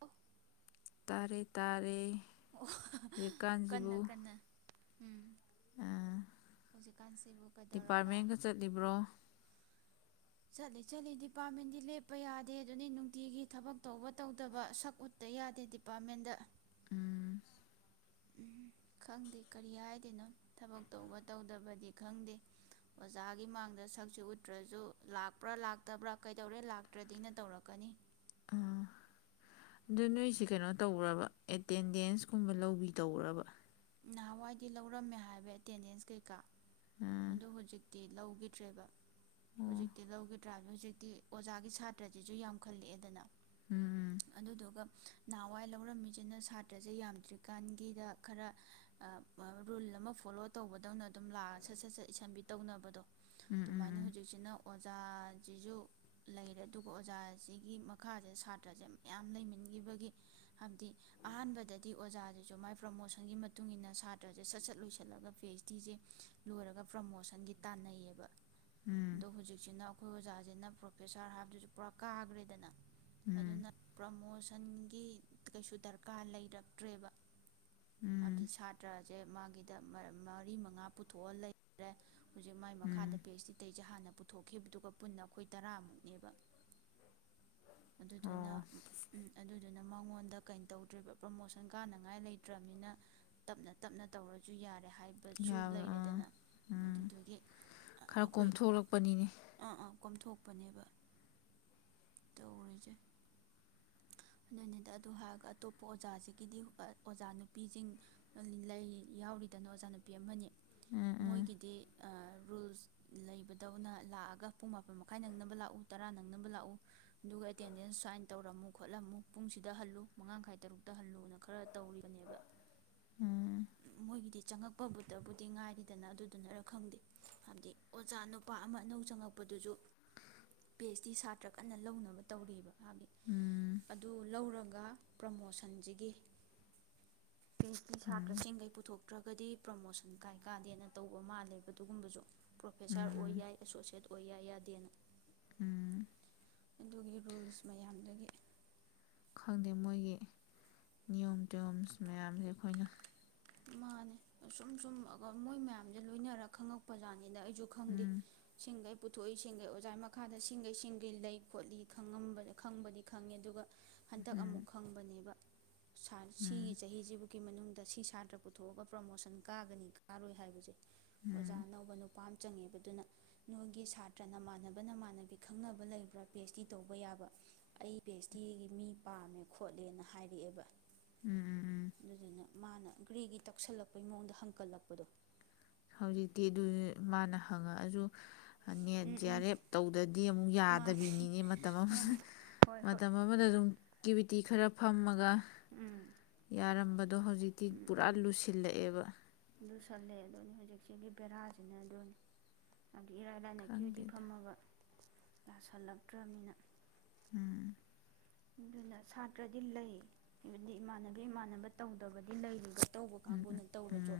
ꯑꯣ ꯇꯔꯦ ꯇꯔꯦ꯫ ꯑꯣ ꯍꯧꯖꯤꯛꯀꯥꯟꯖꯤꯕꯨ ꯇꯥꯕ ꯉꯝꯗꯕ ꯀꯩꯗꯧꯔꯕ ꯑꯑ--ꯗꯤꯄꯥꯔꯠꯃꯦꯟꯒ ꯆꯠꯂꯤꯕ꯭ꯔꯣ ꯆꯠꯂꯤ ꯆꯠꯂꯤ ꯗꯤꯄꯥꯔꯠꯃꯦꯟꯗꯤ ꯂꯦꯞꯄ ꯌꯥꯗꯦ ꯗꯨꯅꯤ ꯅꯨꯡꯇꯤꯒꯤ ꯊꯕꯛ ꯇꯧꯕ ꯇꯧꯗꯕ ꯁꯛ ꯎꯠꯇ ꯌꯥꯗꯦ ꯗꯤꯄꯥꯔꯠꯃꯦꯟꯗ ꯎꯝ ꯎꯝ ꯈꯪꯗꯦ ꯀꯔꯤ ꯍꯥꯏꯗꯣꯏꯅꯣ ꯊꯕꯛ ꯇꯧꯕ ꯇꯧꯗꯕꯗꯤ ꯈꯪꯗꯦ ꯑꯣꯖꯥꯒꯤ ꯃꯥꯡꯗ ꯁꯛꯁꯦ ꯎꯠꯇ꯭ꯔꯖꯨ ꯂꯥꯛꯄ꯭ꯔꯥ ꯂꯥꯛꯇꯕ꯭ꯔꯥ ꯀꯩꯗꯧꯔꯦ ꯂꯥꯛꯇ꯭ꯔꯗꯤꯅ ꯇꯧꯔꯛꯀꯅꯤ ꯑ ꯑꯗꯨ ꯅꯣꯏꯁꯦ ꯀꯩꯅꯣ ꯇꯧꯕ꯭ꯔ ꯕꯥ ꯑꯦꯇꯦꯟꯗꯦꯟꯁꯀꯨꯝꯕ ꯂꯧꯕꯤ ꯇꯧꯕ꯭ꯔꯕ ꯅꯍꯥꯟꯋꯥꯏꯗꯤ ꯂꯧꯔꯝꯃꯦ ꯍꯥꯏꯕ ꯑꯦꯇꯦꯟꯗꯦꯟꯁ ꯀꯩꯀꯥ ꯎꯝ ꯑꯗꯣ ꯍꯨꯖꯤꯛ ꯇꯤ ꯂꯧꯒꯤꯗ꯭ꯔꯦꯕ ꯑꯣ ꯍꯨꯖꯤꯛꯇꯤ ꯂꯧꯒꯤ ꯇ꯭ꯔꯥ ꯍꯨꯖꯤꯛꯇꯤ ꯑꯣꯖꯥꯒꯤ ꯁꯥꯇ꯭ꯔꯁꯤꯁꯨ ꯌꯥꯝꯈꯜꯂꯛꯑꯦꯗꯅ ꯎꯝ ꯑꯗꯨꯗꯨꯒ ꯅꯍꯥꯟꯋꯥꯏ ꯂꯧꯔꯝꯃꯤꯖꯤꯅ ꯁꯥꯇ꯭ꯔꯖꯦ ꯌꯥꯝꯗ꯭ꯔꯤꯀꯥꯟꯒꯤꯗ ꯈꯔ ꯑ- ꯑ-ꯔꯨꯜ ꯑꯃ ꯐꯣꯂꯣ ꯇꯧꯕꯗꯧꯅ ꯑꯗꯨꯝ ꯂꯥꯛꯑ ꯁꯠ ꯁꯠ ꯁꯠ ꯏꯁꯟꯕꯤ ꯇꯧꯅꯕꯗꯣ ꯎꯝ ꯑꯗꯨꯃꯥꯏꯅ ꯎꯝ ꯍꯨꯖꯤꯛꯁꯤꯅ ꯑꯣꯖꯥꯖꯤꯖꯨ ꯂꯩꯔꯦ ꯑꯗꯨꯒ ꯑꯣꯖꯥꯁꯤꯒꯤ ꯃꯈꯥꯖꯦ ꯁꯥꯇ꯭ꯔꯖꯦ ꯃꯌꯥꯝ ꯂꯩꯃꯤꯟꯒꯤꯕꯒꯤ ꯍꯥꯏꯕꯗꯤ ꯑꯍꯥꯟꯕꯗꯗꯤ ꯑꯣꯖꯥꯖꯤꯖꯨ ꯃꯥꯏ ꯄ꯭ꯔꯃꯣꯁꯟꯒꯤ ꯃꯇ ꯃꯇꯨꯡ ꯏꯟꯅ ꯁꯥꯇ꯭ꯔꯖꯦ ꯁꯠ ꯁꯠ ꯂꯣꯏꯁꯜꯂꯒ ꯄꯤ ꯑꯩꯆ ꯗꯤꯖꯦ ꯂꯣꯏꯔꯒ ꯄ꯭ꯔꯃꯣꯁꯟꯒꯤ ꯇꯥꯟꯅꯩꯌꯦꯕ ꯑꯗꯣ ꯍꯨꯖꯤꯛꯁꯤꯅ ꯑꯩꯈꯣꯏ ꯑꯣꯖꯥꯖꯤꯅ ꯄ꯭ꯔꯣꯐꯦꯁꯥꯔ ꯍꯥꯏꯕꯗꯨꯖꯨ ꯄꯨꯔꯥ ꯀꯥꯒ꯭ꯔꯦꯗꯅ ꯎꯝ ꯎꯝ ꯑꯗꯨꯅ ꯄ꯭ꯔꯝ ꯃꯣꯁꯟꯒꯤ ꯀꯩꯁꯨ ꯗꯔꯀꯥꯔ ꯂꯩꯔꯛꯇ꯭ꯔꯦꯕ ꯎꯝ ꯍꯥꯏꯕꯗꯤ ꯁꯥꯇ꯭ꯔꯖꯦ ꯃꯥꯒꯤꯗ ꯃꯔ ꯃꯔꯤ ꯃꯉꯥ ꯄꯨꯊꯣꯛꯑ ꯂꯩꯈꯔꯦ ꯍꯨꯖꯤꯛ ꯃꯥꯏ ꯃꯈꯥꯗ ꯎꯝ ꯄꯤ ꯑꯩꯆ ꯗꯤ ꯇꯩꯁꯦ ꯍꯥꯟꯅ ꯄꯨꯊꯣꯛꯈꯤꯕꯗꯨꯒ ꯄꯨꯟꯅ ꯑꯈꯣꯏ ꯇꯔꯥꯃꯨꯛꯅꯦꯕ ꯑꯗꯨꯗꯨꯅ ꯑꯣ ꯎ ꯎꯝ ꯑꯗꯨꯗꯨꯅ ꯑꯗꯨꯅ ꯃꯉꯣꯟꯗ ꯀꯩꯅꯣ ꯇꯧꯗ꯭ꯔꯤꯕ ꯄ꯭ꯔꯃꯣꯁꯟ ꯀꯥꯅꯉꯥꯏ ꯂꯩꯇ꯭ꯔꯃꯤꯅ ꯇꯞꯅ ꯇꯞꯅ ꯇꯧꯔꯖꯨ ꯌꯥꯔꯦ ꯍꯥꯏꯕꯁꯨ ꯌꯥꯕ ꯑꯥ ꯂꯩꯔꯦꯗꯅ ꯎꯝ ꯑꯗꯨꯗꯨꯒꯤ ꯈꯔ ꯑꯩꯈꯣꯏ ꯀꯣꯝꯊꯣꯛꯂꯛꯄꯅꯤꯅꯦ ꯑꯥ ꯑꯥ ꯀꯣꯝꯊꯣꯛ ꯄꯅꯦꯕ ꯇꯧꯔꯤꯖꯦ ꯑꯗꯨꯅꯤꯗ ꯑꯗꯨ ꯍꯥꯏꯔꯒ ꯑꯇꯣꯞꯄ ꯑꯣꯖꯥꯖꯤꯒꯤꯗꯤ ꯑ-ꯑꯣꯖꯥ ꯅꯨꯄꯤꯖꯤꯡ ꯂꯩ ꯌꯥꯎꯔꯤꯗꯅ ꯑꯣꯖꯥ ꯅꯨꯄꯤ ꯑꯃꯅꯤ ꯎꯝ ꯎꯝ ꯃꯣꯏꯒꯤꯗꯤ ꯑ- ꯔꯨꯜꯁ ꯂꯩꯕꯗꯧꯅ ꯂꯥꯛꯑꯒ ꯄꯨꯡ ꯃꯥꯄꯟ ꯃꯈꯥꯏ ꯅꯪꯅꯕ ꯂꯥꯛꯎ ꯇꯔꯥ ꯅꯪꯅꯕ ꯂꯥꯛꯎ ꯑꯗꯨꯒ ꯑꯦꯇꯦꯟꯗꯦꯟꯁ ꯁꯥꯏꯟ ꯇꯧꯔꯝꯃꯨ ꯈꯣꯠꯂꯝꯃꯨ ꯄꯨꯡꯁꯤꯗ ꯍꯜꯂꯨ ꯃꯉꯥꯡꯈꯥꯏ ꯇꯔꯨꯛꯇ ꯍꯜꯂꯨꯅ ꯈꯔ ꯇꯧꯔꯤꯕꯅꯦꯕ ꯎꯝ- ꯃꯣꯏꯒꯤꯗꯤ ꯆꯪꯉꯛꯄꯕꯨꯇꯕꯨꯗꯤ ꯉꯥꯏꯔꯤꯗꯅ ꯑꯗꯨꯗꯨꯅꯔ ꯈꯪꯗꯦ ꯍꯥꯏꯕꯗꯤ ꯑꯣꯖꯥ ꯅꯨꯄꯥ ꯑꯃ ꯑꯅꯧ ꯆꯪꯉꯛꯄꯗꯨꯖꯨ ꯄꯤ ꯑꯩꯆ ꯗꯤ ꯁꯥ ꯅꯠꯇ꯭ꯔ ꯀꯟꯅ ꯂꯧꯅꯕ ꯇꯧꯔꯤꯕ ꯍꯥꯏꯗꯤ ꯎꯝ ꯑꯗꯨ ꯂꯧꯔꯒ ꯄ꯭ꯔꯃꯣꯁꯟꯖꯤꯒꯤ ꯄꯤ ꯑꯩꯁ ꯗꯤ ꯎꯝ ꯁꯥꯇ꯭ꯔꯁꯤꯡꯒꯩ ꯄꯨꯊꯣꯛ ꯅꯠꯇ꯭ꯔꯒꯗꯤ ꯄ꯭ꯔꯃꯣꯁꯟ ꯀꯥꯏ ꯀꯥꯗꯦꯅ ꯇꯧꯕ ꯃꯥꯜꯂꯦꯕ ꯑꯗꯨꯒꯨꯝꯕꯖꯨ ꯄ꯭ꯔꯣꯐꯦꯁꯔ ꯑꯣꯏ ꯎꯝ ꯌꯥꯏ [unintelligible] ꯑꯣꯏꯌꯥ ꯌꯥꯗꯦꯅ ꯎꯝ ꯑꯗꯨꯒꯤ ꯔꯨꯜꯁ ꯃꯌꯥꯝꯗꯒꯤ ꯈꯪꯗꯦ ꯃꯣꯏꯒꯤ ꯅꯤꯌꯣꯝ ꯇꯤꯌꯣꯝꯁ ꯃꯌꯥꯝꯁꯦ ꯑꯩꯈꯣꯏꯅ ꯃꯥꯅꯦ ꯁꯨꯝ ꯁꯨꯝ ꯃꯣꯏ ꯃꯌꯥꯝꯁꯦ ꯂꯣꯏꯅꯔ ꯈꯪꯉꯛꯄꯖꯥꯠꯅꯤ ꯑꯗ ꯑꯩꯁꯨ ꯈꯪꯗꯦ ꯎꯝ ꯁꯤꯡꯗꯩ ꯄꯨꯊꯣꯛꯏ ꯁꯤꯡꯒꯩ ꯑꯣꯖꯥꯒꯤ ꯃꯈꯥꯗ ꯁꯤꯡꯒꯩ ꯁꯤꯡꯒꯩ ꯂꯩ ꯈꯣꯠꯂꯤ ꯈꯪꯉꯝꯕ ꯈꯪꯕꯗꯤ ꯈꯪꯉꯤ ꯑꯗꯨꯒ ꯍꯟꯗꯛ ꯑꯃꯨꯛ ꯎꯝ ꯈꯪꯕꯅꯦꯕ ꯎꯝ ꯁꯤꯒꯤ ꯆꯍꯤꯁꯤꯕꯨꯛꯀꯤꯒꯤ ꯃꯅꯨꯡꯗ ꯗ ꯁꯤ ꯁꯥꯇ꯭ꯔ ꯄꯨꯊꯣꯛꯑꯒ ꯄ꯭ꯔꯣꯃꯣꯁꯟ ꯀꯥꯒꯅꯤ ꯀꯥꯔꯣꯏ ꯍꯥꯏꯕꯁꯦ ꯑꯣꯖꯥ ꯎꯝ ꯑꯅꯧꯕ ꯅꯨꯄꯥ ꯑꯃ ꯆꯪꯉꯦꯕ ꯑꯗꯨꯅ ꯅꯣꯏꯒꯤ ꯁꯥꯇ꯭ꯔ ꯅꯃꯥꯟꯅꯕ ꯅꯃꯥꯟꯅꯕꯤ ꯈꯪꯅꯕ ꯂꯩꯕ꯭ꯔꯥ ꯄꯤ ꯑꯩꯆ ꯗꯤ ꯇꯧꯕ ꯌꯥꯕ ꯑꯩ ꯄꯤ ꯑꯩꯆ ꯗꯤꯒꯤ ꯃꯤ ꯄꯥꯝꯃꯦ ꯈꯣꯠꯂꯦꯅ ꯍꯥꯏꯔꯛꯑꯦꯕ ꯎꯝ ꯎꯝ ꯎꯝ ꯑꯗꯨꯗꯨꯅ ꯃꯥꯅ ꯒꯔ꯭ꯤ ꯒꯔꯤ ꯇꯛꯁꯜꯂꯛꯄꯩ ꯃꯑꯣꯡꯗ ꯍꯪꯀꯠꯂꯛꯄꯗꯣ ꯍꯧꯖꯤꯛꯇꯤ ꯑꯗꯨꯅꯤ ꯃꯥꯅ ꯍꯪꯉꯛꯑꯁꯨ NET um J um R F ꯇꯧꯗ꯭ꯔꯗꯤ ꯑꯃꯨꯛ ꯃꯥꯅꯦ ꯌꯥꯗꯕꯤꯅꯤꯅꯦ ꯃꯇꯝ ꯑꯃꯗ ꯎꯝ ꯍꯣꯏ ꯍꯣꯏ ꯃꯇꯝ ꯑꯃꯗ ꯑꯗꯨꯝ ꯑꯦꯛꯇꯤꯕꯤꯇꯤ ꯈꯔ ꯐꯝꯃꯒ ꯎꯝ ꯌꯥꯔꯝꯕꯗꯣ ꯍꯧꯖꯤꯛꯇꯤ ꯎꯝ ꯄꯨꯔꯥ ꯎꯝ ꯂꯨꯁꯤꯜꯂꯛꯑꯦꯕ ꯂꯨꯁꯜꯂꯦ ꯑꯗꯨꯅꯤ ꯍꯧꯖꯤꯛꯁꯤꯒꯤ ꯕꯦꯔꯥꯁꯤꯅ ꯑꯗꯨꯅꯤ ꯏꯔꯥꯏ ꯂꯥꯏꯅ ꯀ꯭ꯌꯨꯗꯤ ꯈꯪꯗꯦꯗ ꯐꯝꯃꯕ ꯌꯥꯁꯤꯜꯂꯛꯇ꯭ꯔꯕꯅꯤꯅ ꯎꯝ ꯑꯗꯨꯅ ꯁꯥꯇ꯭ꯔꯗꯤ ꯂꯩ ꯍꯥꯏꯕꯗꯤ ꯏꯃꯥꯟꯅꯕ ꯏꯃꯥꯟꯅꯕ ꯇꯧꯗꯕꯗꯤ ꯂꯩꯔꯤꯕ ꯇꯧꯕ ꯎꯝ ꯎꯝ ꯀꯥꯡꯒꯨꯅ ꯇꯧꯔꯁꯨ ꯎꯝ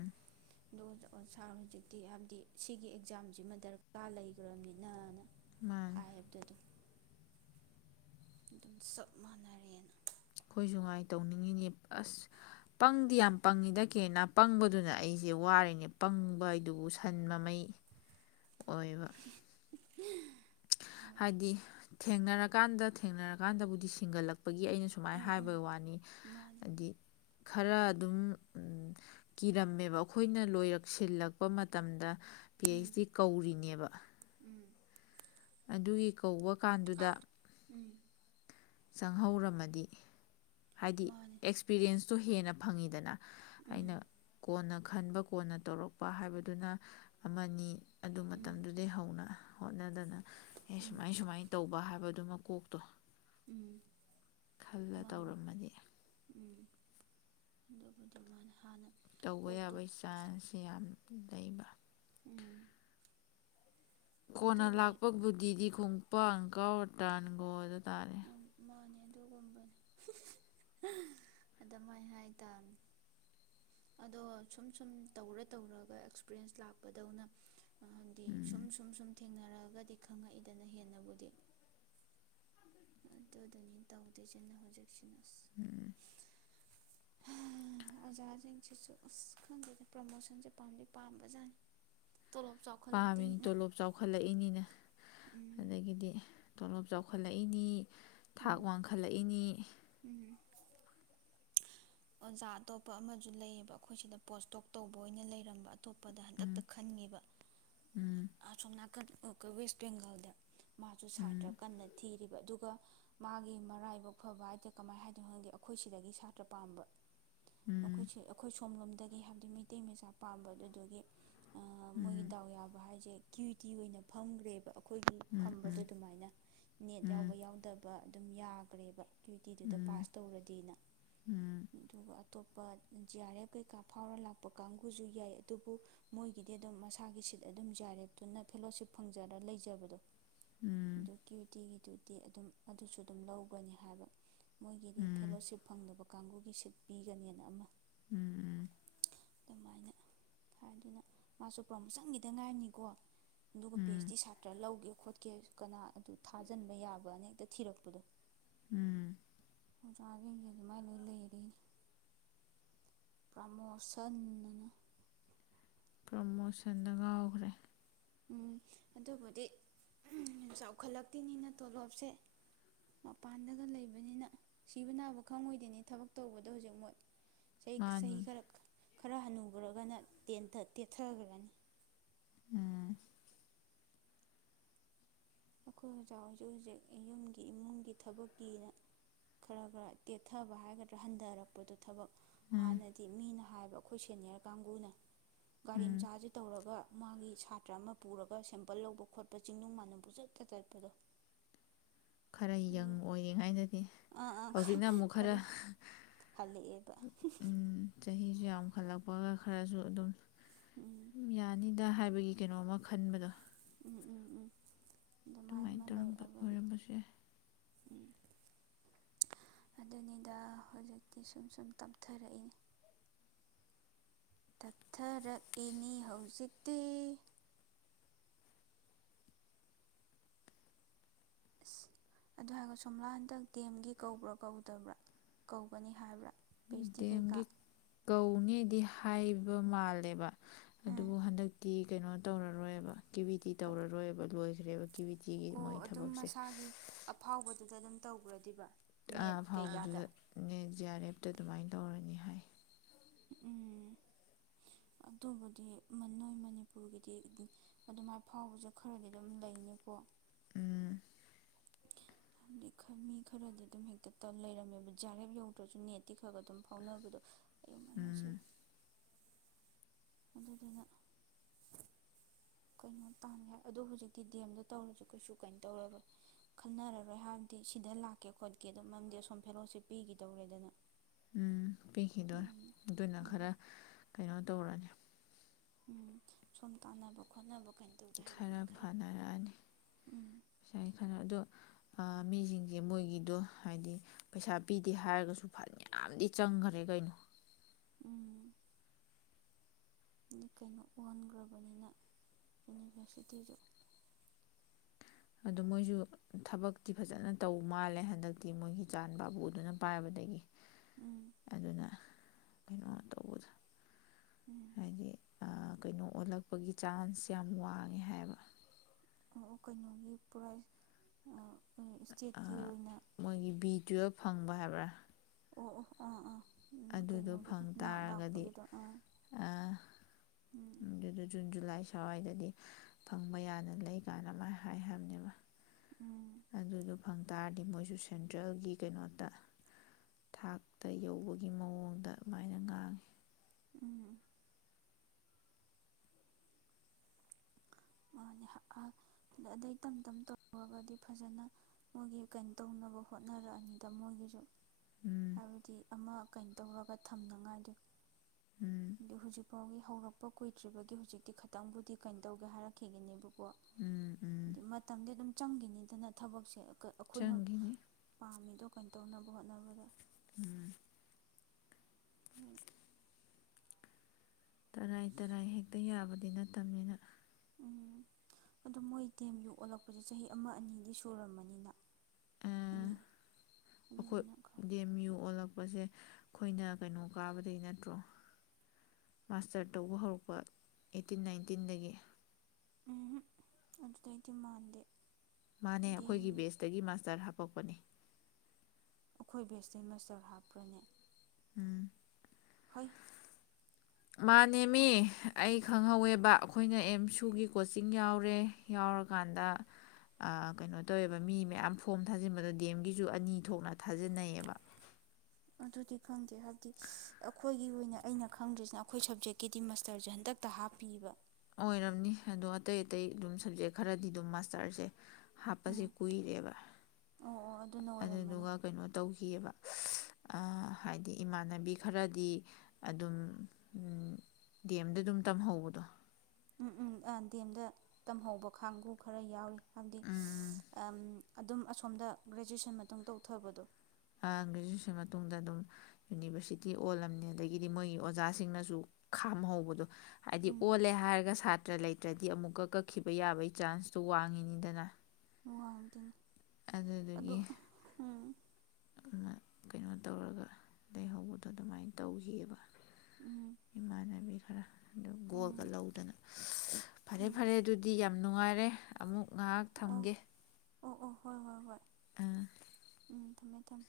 ꯑꯗꯣ ꯁꯥꯔ ꯍꯧꯖꯤꯛꯇꯤ ꯍꯥꯏꯕꯗꯤ ꯁꯤꯒꯤ ꯑꯦꯛꯖꯥꯝꯁꯤꯃ ꯗꯔꯀꯥꯔ ꯂꯩꯈ꯭ꯔꯕꯅꯤꯅꯅ ꯃꯥꯅꯤ ꯍꯥꯏꯕꯗ ꯑꯗꯨ ꯑꯗꯨꯝ ꯆꯞ ꯃꯥꯟꯅꯔꯦꯅ ꯑꯩꯈꯣꯏꯁꯨ ꯉꯥꯏ ꯇꯧꯅꯤꯡꯉꯤꯅꯦ ꯑꯁ ꯄꯪꯗꯤ ꯌꯥꯝ ꯄꯪꯉꯤꯗ ꯀꯦꯔꯤꯅꯥ ꯄꯪꯕꯗꯨꯅ ꯑꯩꯁꯦ ꯋꯥꯔꯤꯅꯦ ꯄꯪꯕ ꯑꯩꯗꯨꯕꯨ ꯁꯟ ꯃꯃꯩ ꯑꯣꯏꯕ ꯍꯣꯏ ꯍꯥꯏꯗꯤ ꯊꯦꯡꯅꯔꯀꯥꯟꯗ ꯊꯦꯡꯅꯔꯀꯥꯟꯗꯕꯨꯗꯤ ꯁꯤꯡꯒꯠꯂꯛ ꯄꯒꯤ ꯑꯩꯅ ꯁꯨꯃꯥꯏꯅ ꯎꯝ ꯎꯝ ꯍꯥꯏꯕ ꯋꯥꯅꯤ ꯃꯥꯅꯤ ꯍꯥꯏꯗꯤ ꯈꯔ ꯑꯗꯨꯝ ꯀꯤꯔꯝꯃꯦꯕ ꯑꯩꯈꯣꯏꯅ ꯂꯣꯏꯔꯛꯁꯤꯜꯂꯛꯄ ꯃꯇꯝꯗ ꯄꯤ ꯑꯩꯩꯆ ꯎꯝ ꯗꯤ ꯀꯧꯔꯤꯅꯦꯕ ꯎꯝ ꯑꯗꯨꯒꯤ ꯀꯧꯕ ꯀꯥꯟꯗꯨꯗ ꯎꯝ ꯆꯪꯍꯧꯔꯝꯃꯗꯤ ꯍꯥꯏꯗꯤ ꯃꯥꯅꯤ ꯑꯦꯛꯁꯄꯤꯔꯤꯌꯦꯟꯁ ꯁꯨ ꯍꯦꯟꯅ ꯐꯪꯉꯤꯗꯅ ꯎꯝ ꯑꯩꯅ ꯀꯣꯟꯅ ꯈꯟꯕ ꯀꯣꯟꯅ ꯇꯧꯔꯛꯄ ꯍꯥꯏꯕꯗꯨꯅ ꯑꯃꯅꯤ ꯑꯗꯨ ꯎꯝ ꯃꯇꯝꯗꯨꯗꯩ ꯍꯧꯅ ꯍꯣꯠꯅꯗꯅ ꯑꯦ ꯎꯝ ꯁꯨꯃꯥꯏ ꯁꯨꯃꯥꯏꯅ ꯇꯧꯕ ꯍꯥꯏꯕꯗꯨꯃꯛ ꯀꯣꯛꯇꯣ ꯎꯝ ꯈꯜꯂ ꯇꯧꯔꯝꯃꯅꯤ ꯈꯟꯗꯕꯗꫭ ꯃꯥꯅ ꯍꯥꯟꯅ ꯇꯧꯕ ꯀꯣꯛꯇꯣ ꯌꯥꯕꯒꯤ ꯆꯥꯟꯁꯁꯦ ꯌꯥꯝ ꯂꯩꯕ ꯎꯝ ꯀꯣꯟꯅ ꯑꯗꯨꯕꯨꯗꯤ ꯂꯥꯛꯄꯕꯨꯗꯤꯗꯤ ꯈꯣꯡꯄꯥꯡ ꯀꯧꯔ ꯇꯟꯒꫭꯗ ꯇꯥꯔꯦ ꯎꯝ ꯃꯥꯅꯦ ꯑꯗꯨꯒꯨꯝꯕꯅꯦ ꯑꯗꯨꯃꯥꯏꯅ ꯍꯥꯏꯇꯥꯔꯦ ꯑꯗꯣ ꯁꯨꯝ ꯁꯨꯝ ꯇꯧꯔ ꯇꯧꯔꯒ ꯑꯦꯛꯁꯄꯔꯤꯌꯦꯟꯁ ꯂꯥꯛꯄꯗꯧꯅ [unintelligible] ꯎꯝ ꯁꯨꯝ ꯁꯨꯝ ꯁꯨꯝ ꯊꯦꯡꯅꯔꯛꯒꯗꯤ ꯈꯪꯉꯛꯏꯗꯅ ꯍꯦꯟꯅꯕꯨꯗꯤ ꯑꯗꯨꯗꯨꯅꯤ ꯇꯧꯗꫭꯏ ꯁꯤꯅ ꯍꯧꯖꯤꯛꯁꯤꯅ ꯎꯝ ꯍ ꯑꯣꯖꯥꯖꯤꯡꯁꯤꯁꯨ ꯑꯁ ꯈꯪꯗꯦꯗ ꯄ꯭ꯔꯃꯣꯁꯟꯁꯦ ꯄꯥꯝꯗꯤ ꯄꯥꯝꯕꯖꯥꯠꯅꯤ ꯇꯣꯂꯣꯞ ꯄꯥꯝꯃꯤꯅꯤ ꯆꯥꯎꯈꯠꯂꯛꯇꯣꯏꯅꯤꯅ ꯇꯣꯂꯣꯞ ꯆꯥꯎꯈꯠꯂꯛꯏꯅꯤꯅ ꯎꯝ ꯑꯗꯒꯤꯗꯤ ꯇꯣꯂꯣꯞ ꯆꯥꯎꯈꯠꯂꯛꯏꯅꯤ ꯊꯥꯛ ꯎꯝ ꯋꯥꯡꯈꯠꯂꯛꯏꯅꯤ ꯎꯝ ꯑꯣꯖꯥ ꯑꯇꯣꯞꯄ ꯑꯃꯖꯨ ꯂꯩꯌꯦꯕ ꯑꯩꯈꯣꯏ ꯁꯤꯗ ꯄꯣꯁꯇꯣꯛ ꯇꯧꯕ ꯑꯣꯏꯅ ꯂꯩꯔꯝꯕ ꯑꯇꯣꯞꯄꯗ ꯎꯝ ꯍꯟꯗꯛꯇ ꯈꯟꯒꯤꯕ ꯎꯝ ꯑꯁꯣꯝꯅ [inaudible] ꯋꯦꯁ ꯕꯦꯡꯒꯥꯜꯗ ꯃꯥꯖꯨ ꯎꯝ ꯁꯥꯇ꯭ꯔ ꯀꯟꯅ ꯊꯤꯔꯤꯕ ꯑꯗꯨ [unintelligible] ꯃꯥꯒꯤ ꯃꯔꯥꯏꯕꯛ ꯐꯕ ꯍꯥꯏꯇꯦ ꯀꯃꯥꯏ ꯍꯥꯏꯗꯨꯅꯣ ꯈꯪꯗꯦ ꯑꯩꯈꯣꯏ ꯁꯤꯗꯒꯤ ꯁꯥꯇ꯭ꯔ ꯄꯥꯝꯕ ꯎꯝ ꯃꯈꯣꯏꯁꯦ ꯑꯩꯈꯣꯏꯁꯨ ꯁꯣꯝꯂꯣꯝꯗꯒꯤ ꯍꯥꯏꯕꯗꯤ ꯃꯩꯇꯩ ꯃꯆꯥ ꯄꯥꯝꯕ ꯑꯗꯨꯗꯨꯒꯤ ꯑꯩ ꯃꯣꯏꯒꯤ ꯗꯥꯎ ꯌꯥꯕ ꯍꯥꯏꯖꯦ ꯀ꯭ꯌꯨ ꯌꯨ ꯇꯤ ꯑꯣꯏꯅ ꯐꯝꯈꯒ꯭ꯔꯦꯕ ꯑꯩꯈꯣꯏꯒꯤ ꯎꯝ ꯎꯝ ꯐꯝꯕꯗꯣ ꯗꯨꯃꯥꯏꯅ ꯅꯦꯠ ꯎꯝ ꯌꯥꯎꯕ ꯌꯥꯎꯗꯕ ꯑꯗꯨꯝ ꯌꯥꯒ꯭ꯔꯦꯕ ꯀ꯭ꯌꯨ ꯌꯨ ꯇꯤ ꯎꯝ ꯗꯨꯗ ꯎꯝ ꯄꯥꯁ ꯇꯧꯔꯗꯤꯅ ꯎꯝ ꯑꯗꯨꯒ ꯑꯇꯣꯞꯄ ꯖꯤ ꯑꯥꯔ ꯑꯦꯐ ꯀꯩꯀꯥ ꯐꯥꯎꯔ ꯂꯥꯛꯄ ꯀꯥꯡꯒꯨꯖꯨ ꯌꯥꯏ ꯑꯗꯨꯕꯨ ꯃꯣꯏꯒꯤꯗꯤ ꯑꯗꯨꯝ ꯃꯁꯥꯒꯤ ꯁꯤꯠ ꯑꯗꯨꯝ ꯖꯤ ꯑꯥꯔ ꯑꯦꯐ ꯇꯨꯅ ꯐꯦꯂꯣꯁꯤꯞ ꯐꯪꯖꯔ ꯂꯩꯖꯕꯗꯣ ꯎꯝ [unintelligible] ꯀ꯭ꯌꯨ ꯌꯨ ꯇꯤ ꯒꯤ ꯑꯗꯨꯗꯤ ꯑꯗꯨꯝ ꯑꯗꯨꯁꯨ ꯑꯗꯨꯝ ꯂꯧꯒꯅꯤ ꯍꯥꯏꯕ ꯃꯣꯏꯒꯤꯗꯤ ꯐꯦꯂꯣꯁꯤꯞ ꯐꯪꯗꯕ꯫ ꯀꯥꯡꯒꯨ꯫ ꯁꯤꯠ ꯄꯤꯒꯅꯦꯅ ꯑꯃ꯫ ꯎꯝ ꯎꯝ꯫ ꯑꯗꯨꯃꯥꯏꯅ ꯍꯥꯏꯗꯨꯅ ꯃꯥꯁꯨ ꯄ꯭ꯔꯃꯣꯁꯟ ꯒꯤꯗ ꯉꯥꯏꯔꯤꯅꯤꯀꯣ꯫ ꯑꯗꯨꯒ ꯄꯤ ꯎꯝ ꯍꯩ ꯗꯤ ꯁꯥꯇ꯭ꯔ ꯂꯧꯒꯦ꯫ ꯈꯣꯠꯀꯦ ꯀꯅꯥ ꯑꯗꯨ ꯊꯥꯖꯤꯟꯕ ꯌꯥꯕꯅ ꯍꯦꯛꯇ ꯊꯤꯔꯛꯄꯗꯣ꯫ ꯎꯝ꯫ ꯑꯣꯖꯥꯒꯩꯒꯤ ꯑꯗꯨꯃꯥꯏꯅ ꯂꯣꯏ ꯂꯩꯌꯦ꯫ ꯄ꯭ꯔꯃꯣꯁꯟ ꯑꯅ꯫ ꯄ꯭ꯔꯃꯣꯁꯟꯗ ꯉꯥꯎꯒꯔꯦ꯫ ꯎꯝ ꯑꯗꯨꯕꯨꯗꯤ ꯆꯥꯎꯈꯠꯂꯛꯇꯣꯏꯅꯤꯅ ꯇꯣꯂꯣꯞꯁꯦ ꯃꯄꯥꯟꯗꯒ ꯂꯩꯕꯅꯤꯅ ꯁꯤꯕ ꯅꯥꯕ ꯈꯪꯉꯣꯏꯗꯣꯏꯅꯦ ꯊꯕꯛ ꯇꯧꯕꯗ ꯍꯧꯖꯤꯛ ꯃꯣꯏ꯫ ꯆꯍꯤ ꯆꯍꯤ ꯃꯥꯅꯤ ꯈꯔꯛ ꯈꯔ ꯍꯟꯅꯨꯒꯔꯥꯒꯅ ꯇꯦꯟꯊ ꯇꯦꯊꯒ꯭ꯔꯅꯤ꯫ ꯎꯝ꯫ ꯑꯩꯈꯣꯏ ꯑꯣꯖꯥ ꯍꯣꯏꯖꯨ ꯍꯧꯖꯤꯛ ꯌꯨꯝꯒꯤ ꯏꯃꯨꯡꯒꯤ ꯊꯕꯛꯀꯤꯅ ꯈꯔ ꯈꯔ ꯇꯦꯊꯕ ꯍꯥꯏꯒꯗ꯭ꯔꯥ ꯍꯟꯊꯔꯛꯄꯗꯣ꯫ ꯊꯕꯛ ꯎꯝ ꯍꯥꯟꯅꯗꯤ ꯃꯤꯅ ꯍꯥꯏꯕ ꯑꯩꯈꯣꯏ ꯁꯦꯅꯤꯌꯥꯔ ꯀꯥꯡꯕꯨꯅ꯫ ꯒꯥꯔꯤꯝ ꯎꯝ ꯆꯥꯖꯤ ꯇꯧꯔꯒ ꯃꯥꯒꯤ ꯁꯥꯇ꯭ꯔ ꯑꯃ ꯄꯨꯔꯒ ꯁꯦꯝꯄꯜ ꯂꯧꯕ ꯈꯣꯠꯄ ꯆꯤꯡꯅꯨꯡ ꯃꯥꯅꯨꯡ ꯄꯨꯡꯆꯠ [unintelligible] ꯈꯔ ꯌꯪ ꯑꯗꯨ ꯑꯣꯏꯔꯤꯉꯥꯏꯗꯗꯤ ꯑꯥ ꯑꯥ ꯍꯧꯖꯤꯛꯅ ꯑꯃꯨꯛ ꯈꯔ ꯍꯜꯂꯛꯑꯦꯕ ꯎꯝ꯫ ꯆꯍꯤꯁꯨ ꯌꯥꯝꯈꯠꯂꯛꯄꯒ ꯈꯔꯖꯨ ꯑꯗꯨꯝ ꯎꯝ ꯌꯥꯅꯤ꯫ ꯗ ꯍꯥꯏꯕꯒꯤ ꯀꯩꯅꯣꯝꯃ ꯈꯟꯕꯗꯣ꯫ ꯎꯝ ꯎꯝ ꯎꯝ ꯑꯗꯨꯃꯥꯏ ꯑꯃ ꯇꯧꯔꯝꯕ ꯂꯩꯔꯛꯑꯕꯒꯤ ꯑꯣꯏꯔꯝꯕꯁꯨ ꯌꯥꯏ꯫ ꯎꯝ ꯑꯗꯨꯅꯤꯗ ꯍꯧꯖꯤꯛꯇꯤ ꯁꯨꯝ ꯁꯨꯝ ꯇꯞꯊꯔꯛꯏꯅꯤ ꯇꯞꯊꯔꯛꯏꯅꯤ ꯍꯧꯖꯤꯛꯇꯤ꯫ ꯑꯁ ꯑꯗꯨ ꯍꯥꯏꯔꯒ ꯁꯣꯝꯂꯥ ꯍꯟꯗꯛ ꯗꯦꯝꯒꯤ ꯀꯧꯕ꯭ꯔꯥ ꯀꯧꯗꯕ꯭ꯔꯥ ꯀꯧꯒꯅꯤ ꯍꯥꯏꯕ꯭ꯔꯥ꯫ ꯄꯤ ꯑꯩꯆ ꯗꯤ ꯀꯩꯀꯥ ꯗꯦꯝꯒꯤ ꯀꯧ꯫ ꯅꯦꯗꯤ ꯍꯥꯏꯕ ꯃꯥꯜꯂꯦꯕ꯫ ꯎꯝ ꯑꯗꯨꯕꯨ ꯍꯟꯗꯛ ꯗꯤ ꯀꯩꯅꯣ ꯇꯧꯔꯔꯣꯏꯕ ꯀꯤꯌꯨ ꯏ ꯇꯤ ꯀꯩ ꯇꯧꯔꯔꯣꯏꯕ ꯂꯣꯏꯒꯔꯦꯕ꯫ ꯑꯣ ꯑꯗꯨꯝ ꯃꯁꯥꯒꯤ ꯑꯐꯥꯎꯕꯗꯨꯗ ꯑꯗꯨꯝ ꯇꯧꯒ꯭꯭ꯔꯗꯤꯕ꯫ ꯑ ꯐꯥꯎꯕꯗꯨꯗ ꯅꯦꯠ ꯖꯤ ꯑꯔ ꯑꯦꯄ꯫ ꯑꯗꯨ ꯑꯗꯨꯃꯥꯏꯅ ꯇꯧꯔꯅꯤ ꯍꯥꯏ꯫ ꯎꯝ ꯑꯗꯨꯕꯨꯗꯤ ꯅꯣꯏ ꯃꯅꯤꯄꯨꯔꯒꯤꯗꯤ ꯑꯗꯨꯃꯥꯏꯅ ꯐꯥꯎꯕꯁꯦ ꯈꯔꯗꯤ ꯑꯗꯨꯝ ꯂꯩꯅꯦꯀꯣ꯫ ꯎꯝ꯫ ꯗꯤ ꯃꯤ ꯈꯔꯗꯤ ꯑꯗꯨꯝ ꯍꯦꯛꯇ ꯂꯩꯔꯝꯃꯦꯕ ꯖ ꯑꯥꯔ ꯑꯦꯐ ꯌꯧꯗ꯭ꯔꯁꯨ ꯅꯦꯠꯇꯤ ꯈꯔ ꯈ ꯑꯗꯨꯝ ꯐꯥꯎꯅꯕꯗꯣ ꯑꯩꯥꯏ ꯃꯁ ꯎꯝ ꯑꯗꯨꯗꯨꯅ ꯀꯩꯅꯣ ꯇꯥꯟꯒꯦ ꯍꯥꯏ ꯑꯗ ꯍꯧꯖꯤꯛꯇꯤ ꯗꯦꯝꯗ ꯇꯧꯔꯁꯨ ꯀꯩꯁꯨ ꯀꯥꯏꯩꯅꯣ ꯇꯧꯔꯔꯣꯏ ꯈꯟꯅꯔꯔꯣꯏ ꯍꯥꯏꯕꯗꯤ ꯁꯤꯗ ꯂꯥꯛꯀꯦ ꯈꯣꯠꯀꯦ ꯑꯗꯨꯝ ꯃꯔꯝꯗꯤ ꯑꯁꯣꯝ ꯐꯦꯔꯣꯁꯦ ꯄꯤꯈꯤꯗꯧꯔꯦꯗꯅ ꯎꯝ ꯄꯤꯈꯤꯗꯣꯏꯔ ꯑꯗꯨꯗꯨꯅ ꯑꯗꯨꯅ ꯎꯝ ꯈꯔ ꯀꯩꯅꯣ ꯇꯧꯔꯅꯤ ꯎꯝ ꯁꯣꯨꯝ ꯇꯥꯟꯅꯕ ꯈꯣꯠꯅꯕ ꯀꯩꯅꯣ ꯇꯧꯒꯦ ꯈꯔ ꯍꯥꯏꯔꯛꯑꯅꯤ ꯐꯅꯔꯛꯑꯅꯤ ꯎꯝ ꯉꯁꯥꯏ ꯈꯜꯂ ꯑꯗꯣ ꯃꯤꯁꯤꯡꯁꯦ ꯃꯣꯏꯒꯤꯗꯣ ꯍꯥꯏꯗꯤ ꯄꯩꯁꯥ ꯄꯤꯗꯦ ꯍꯥꯏꯔꯒꯁꯨ ꯐꯟ ꯌꯥꯝꯗꯤ ꯆꯪꯈ꯭ꯔꯦ ꯀꯩꯅꯣ ꯀꯩꯅꯣ ꯑꯣꯍꯟꯈ꯭ꯔꯕꯅꯤꯅ ꯌꯨꯅꯤꯚꯔꯁꯤꯇꯤꯗ ꯑꯗꯨ ꯃꯣꯏꯁꯨ ꯊꯕꯛꯇꯤ ꯐꯖꯅ ꯇꯧ ꯃꯥꯜꯂꯦ ꯍꯟꯗꯛꯇꯤ ꯃꯣꯏꯒꯤ ꯏ ꯆꯥꯟ ꯕꯥꯕꯨ ꯑꯗꯨꯅ ꯄꯥꯏꯕꯗꯒꯤ ꯎꯝ ꯑꯗꯨꯅ ꯀꯩꯅꯩꯅ ꯋꯥ ꯇꯧꯕ ꯎꯝ ꯍꯥꯏꯗꯤ ꯀꯩꯅꯣ ꯑꯣꯜꯂꯛꯄꯒꯤ ꯆꯥꯟꯁ ꯌꯥꯝ ꯋꯥꯡꯉꯦ ꯍꯥꯏꯕ ꯑꯣ ꯀꯩꯅꯣꯒꯤ ꯄꯨꯔꯥ ꯏꯁꯇꯦꯠꯀꯤ ꯑꯣꯏꯅ ꯃꯣꯏꯒꯤ ꯕꯤ ꯇꯨꯌꯦꯜꯞ ꯐꯪꯕ ꯍꯥꯏꯕ꯭ꯔꯥ ꯑꯣ ꯑꯣ ꯑꯥ ꯑꯥ ꯎꯝ ꯑꯗꯨꯗꯣ ꯀꯩꯅꯣꯒꯤꯗꯣ ꯐꯪ ꯅꯥꯛ ꯇꯥꯔꯒꯗꯤ ꯂꯥꯛꯄꯒꯤꯗꯣ ꯑꯥ ꯎꯝ ꯑꯗꯨꯗ ꯖꯨꯟ ꯖꯨꯂꯥꯏ ꯁ꯭ꯋꯥꯏꯗꯗꯤ ꯐꯪꯕ ꯌꯥꯅ ꯂꯩ ꯀꯥꯏꯅ ꯃꯥꯥꯏꯅ ꯍꯥꯏ ꯍꯥꯏꯕꯅꯦꯕ ꯎꯝ ꯑꯗꯨꯗꯣ ꯐꯪ ꯇꯥꯔꯗꯤ ꯃꯣꯏꯁꯨ ꯁꯦꯟꯇ꯭ꯔꯦꯜꯒꯤ ꯀꯩꯅꯣꯗ ꯊꯥꯛꯇ ꯌꯧꯕꯒꯤ ꯃꯑꯣꯡꯗ ꯑꯗꯨꯃꯥꯏꯅ ꯉꯥꯡꯉꯤ ꯎꯝ ꯃꯥ ꯑꯗꯩ ꯇꯝ ꯇꯝ ꯇꯧꯔꯒꯗꯤ ꯐꯖꯅ ꯃꯣꯏꯒꯤ ꯀꯩꯅꯣ ꯇꯧꯅꯕ ꯍꯣꯠꯅꯔꯛꯑꯅꯤꯗ ꯃꯣꯏꯒꯤꯁꯨ ꯎꯝ ꯍꯥꯏꯕꯗꯤ ꯑꯃ ꯀꯩꯅꯣ ꯇꯧꯔꯒ ꯊꯝꯅꯉꯥꯏꯗꯨ ꯎꯝ ꯗꯍꯖꯤꯨꯞ ꯐꯥꯎꯒꯤ ꯍꯧꯔꯛꯄ ꯀꯨꯏꯗ꯭ꯔꯤꯕꯒꯤ ꯍꯧꯖꯤꯛꯇꯤ ꯈꯈꯤꯇꯪꯕꯨꯗꯤ ꯀꯩꯅ ꯇꯧꯒꯦ ꯍꯥꯏꯔꯛ ꯀꯒꯤꯅꯦꯕꯨ ꯎꯝ ꯎꯝ ꯍꯥꯏꯗꯤ ꯃꯇꯝꯗꯤ ꯑꯗꯨꯝ ꯆꯪꯈꯤꯅꯤꯗꯅ ꯊꯕꯛꯁꯦ ꯑꯩꯈꯣꯏꯅ ꯆꯪꯈꯤꯅꯤ ꯄꯥꯝꯃꯤꯗꯣ ꯑꯩꯈꯣꯏꯅ ꯇꯧꯅꯕ ꯍꯣꯠꯅꯕꯗ ꯎꯝ ꯎꯝ ꯇꯔꯥꯏ ꯇꯔꯥꯏ ꯍꯦꯛꯇ ꯌꯥꯕꯗꯤ ꯅꯠꯇꯕꯅꯤꯅ ꯎꯝ ꯑꯗꯣ ꯃꯣꯏ ꯗꯦꯝ ꯌꯨ ꯑꯣꯜꯂꯛꯄꯁꯦ ꯆꯍꯤ ꯑꯃ ꯑꯅꯤꯗꯤ ꯁꯨꯔꯝꯃꯅꯤꯅ ꯑꯅꯤ ꯑꯗꯨꯗꯨꯅ ꯈꯔ ꯑꯩꯈꯣꯏꯒꯤꯦꯝ ꯌꯨ ꯑꯣꯜꯂꯛꯄ ꯍꯧꯛꯄꯁꯦ ꯑꯩꯈꯣꯏꯅ ꯀꯩꯅꯣ ꯀꯥꯕꯗꯒꯤ ꯅꯠꯇ꯭ꯔꯣ ꯃꯥꯁꯇꯔ ꯇꯧꯕ ꯍꯧꯔꯛꯄ ꯑꯩꯠꯇꯤꯟ ꯅꯥꯏꯟꯇꯤꯟꯗꯒꯤ ꯎꯝ ꯑꯗꯨꯗꯩꯗꯤ ꯃꯥꯟꯗꯦ ꯃꯥꯅꯦ ꯗꯤ ꯑꯩꯈꯣꯏꯒꯤ ꯑꯦꯝꯅꯤ ꯕꯦꯁꯇꯒꯤ ꯃꯥꯁꯇꯔ ꯍꯥ ꯄꯣꯛꯄꯅꯤ ꯑꯩꯈꯣꯏ ꯕꯦꯁꯇ ꯃꯥꯁꯇꯔ ꯍꯥꯞꯄ꯭ꯔꯅꯦ ꯎꯝ ꯍꯣꯏ ꯃꯥꯅꯦꯃꯤ ꯑꯩ ꯈꯪꯍꯧꯋꯦꯕ ꯑꯩꯈꯣꯏꯅ ꯑꯦꯝ ꯁꯨꯒꯤ ꯀꯣꯆꯤꯡ ꯌꯥꯎꯔꯦ ꯌꯥꯎꯔꯀꯥꯟꯗ ꯑ ꯀꯩꯅꯣ ꯇꯧꯋꯦꯕ ꯃꯤ ꯃꯌꯥꯝ ꯐꯣꯝ ꯊꯥꯖꯤꯟꯕꯗ ꯗꯤ ꯑꯦꯝꯒꯤꯁꯨ ꯑꯅꯤ ꯊꯣꯛꯅ ꯊꯥꯖꯤꯟꯅꯩꯌꯦꯕ ꯑꯗꯨꯗꯤ ꯈꯪꯗꯦ ꯍꯥꯏꯕꯗꯤ ꯑꯩꯈꯣꯏꯒꯤ ꯑꯣꯏꯅ ꯑꯩꯅ ꯈꯪꯗ꯭ꯔꯤꯁꯤꯅ ꯑꯩꯈꯣꯏ ꯁꯞꯖꯦꯛꯀꯤꯗꯤ ꯃꯥꯁꯇꯔꯁꯦ ꯍꯟꯗꯛꯇ ꯍꯥꯞꯄꯤꯕ ꯑꯣꯏꯔꯝꯅꯤ ꯑꯗꯣ ꯑꯇꯩ ꯑꯇꯩ ꯑꯗꯨꯝ ꯁꯕꯖꯦꯛ ꯈꯔꯗꯤ ꯑꯗꯨꯝ ꯃꯥꯁꯇꯔꯁꯦ ꯎꯝ ꯍꯥꯞꯄꯁꯦ ꯀꯨꯏꯔꯦꯕ ꯑꯣ ꯑꯣ ꯑꯗꯨꯅ ꯑꯣꯏꯔꯝꯃꯅꯤ ꯑꯗꯨꯗꯨꯒ ꯀꯩꯅꯣ ꯇꯧꯈꯤꯌꯦꯕ ꯍꯥꯏꯗꯤ ꯏꯃꯥꯟꯅꯕꯤ ꯈꯔꯗꯤ ꯑꯗꯨꯝ ꯗꯤ ꯑꯦꯝꯗ ꯑꯗꯨꯝ ꯇꯝꯍꯧꯕꯗꯣ ꯎꯝ ꯎꯝ ꯑ ꯗꯤ ꯑꯦꯝꯗ ꯇꯝꯍꯧꯕ ꯀꯥꯡꯕꯨ ꯈꯔ ꯌꯥꯎꯔꯤ ꯍꯥꯏꯗꯤ ꯑꯝ ꯑꯗꯨꯝ ꯑꯁꯣꯝꯗ ꯒ꯭ꯔꯦꯖꯨꯑꯦꯁꯟ ꯃꯇꯨꯡ ꯇꯧꯊꯕꯗꯣ ꯑꯥ ꯒ꯭ꯔꯦꯖꯨꯋꯦꯁꯟ ꯃꯇꯨꯡꯗ ꯑꯗꯨꯝ ꯌꯨꯅꯤꯚꯔꯁꯤꯇꯤ ꯑꯣꯜꯂꯝꯅꯦ ꯑꯗꯒꯤꯗꯤ ꯃꯣꯏꯒꯤ ꯑꯣꯖꯥꯁꯤꯡꯅꯁꯨ ꯈꯥꯝꯍꯧꯕꯗꯣ ꯍꯥꯏꯗꯤ ꯑꯣꯜꯂꯦ ꯍꯥꯏꯔꯒ ꯁꯥ ꯇ꯭ꯔ ꯂꯩꯇ꯭ꯔꯗꯤ ꯑꯃꯨꯛꯀ ꯀꯛꯈꯤꯕ ꯌꯥꯕꯒꯤ ꯆꯥꯟꯁꯇꯣ ꯋꯥꯡꯉꯤꯅꯤꯗꯅ ꯋꯥꯡꯗꯤꯅꯤ ꯑꯗꯨꯗꯒꯤ ꯀꯩꯅꯣ ꯇꯧꯔꯒ ꯂꯩꯍꯧꯕꯗꯣ ꯑꯗꯨꯃꯥꯏꯅ ꯇꯧꯈꯤꯌꯦꯕ ꯎꯝ ꯏꯃꯥꯟꯅꯕꯤ ꯈꯔ ꯑꯗꯨ ꯎꯝ ꯒꯣꯜꯒ ꯂꯧꯗꯅ ꯐꯔꯦ ꯎꯝ ꯐꯔꯦ ꯑꯗꯨꯗꯤ ꯌꯥꯝ ꯌꯥꯝ ꯅꯨꯡꯉꯥꯏꯔꯦ ꯑꯃꯨꯛ ꯉꯥꯏꯍꯥꯛ ꯑꯣ ꯊꯝꯒꯦ ꯑꯣ ꯑꯣ ꯍꯣꯏ ꯍꯣꯏ ꯍꯣꯏ ꯎꯝ ꯊꯝꯃꯦ ꯊꯝꯃꯦ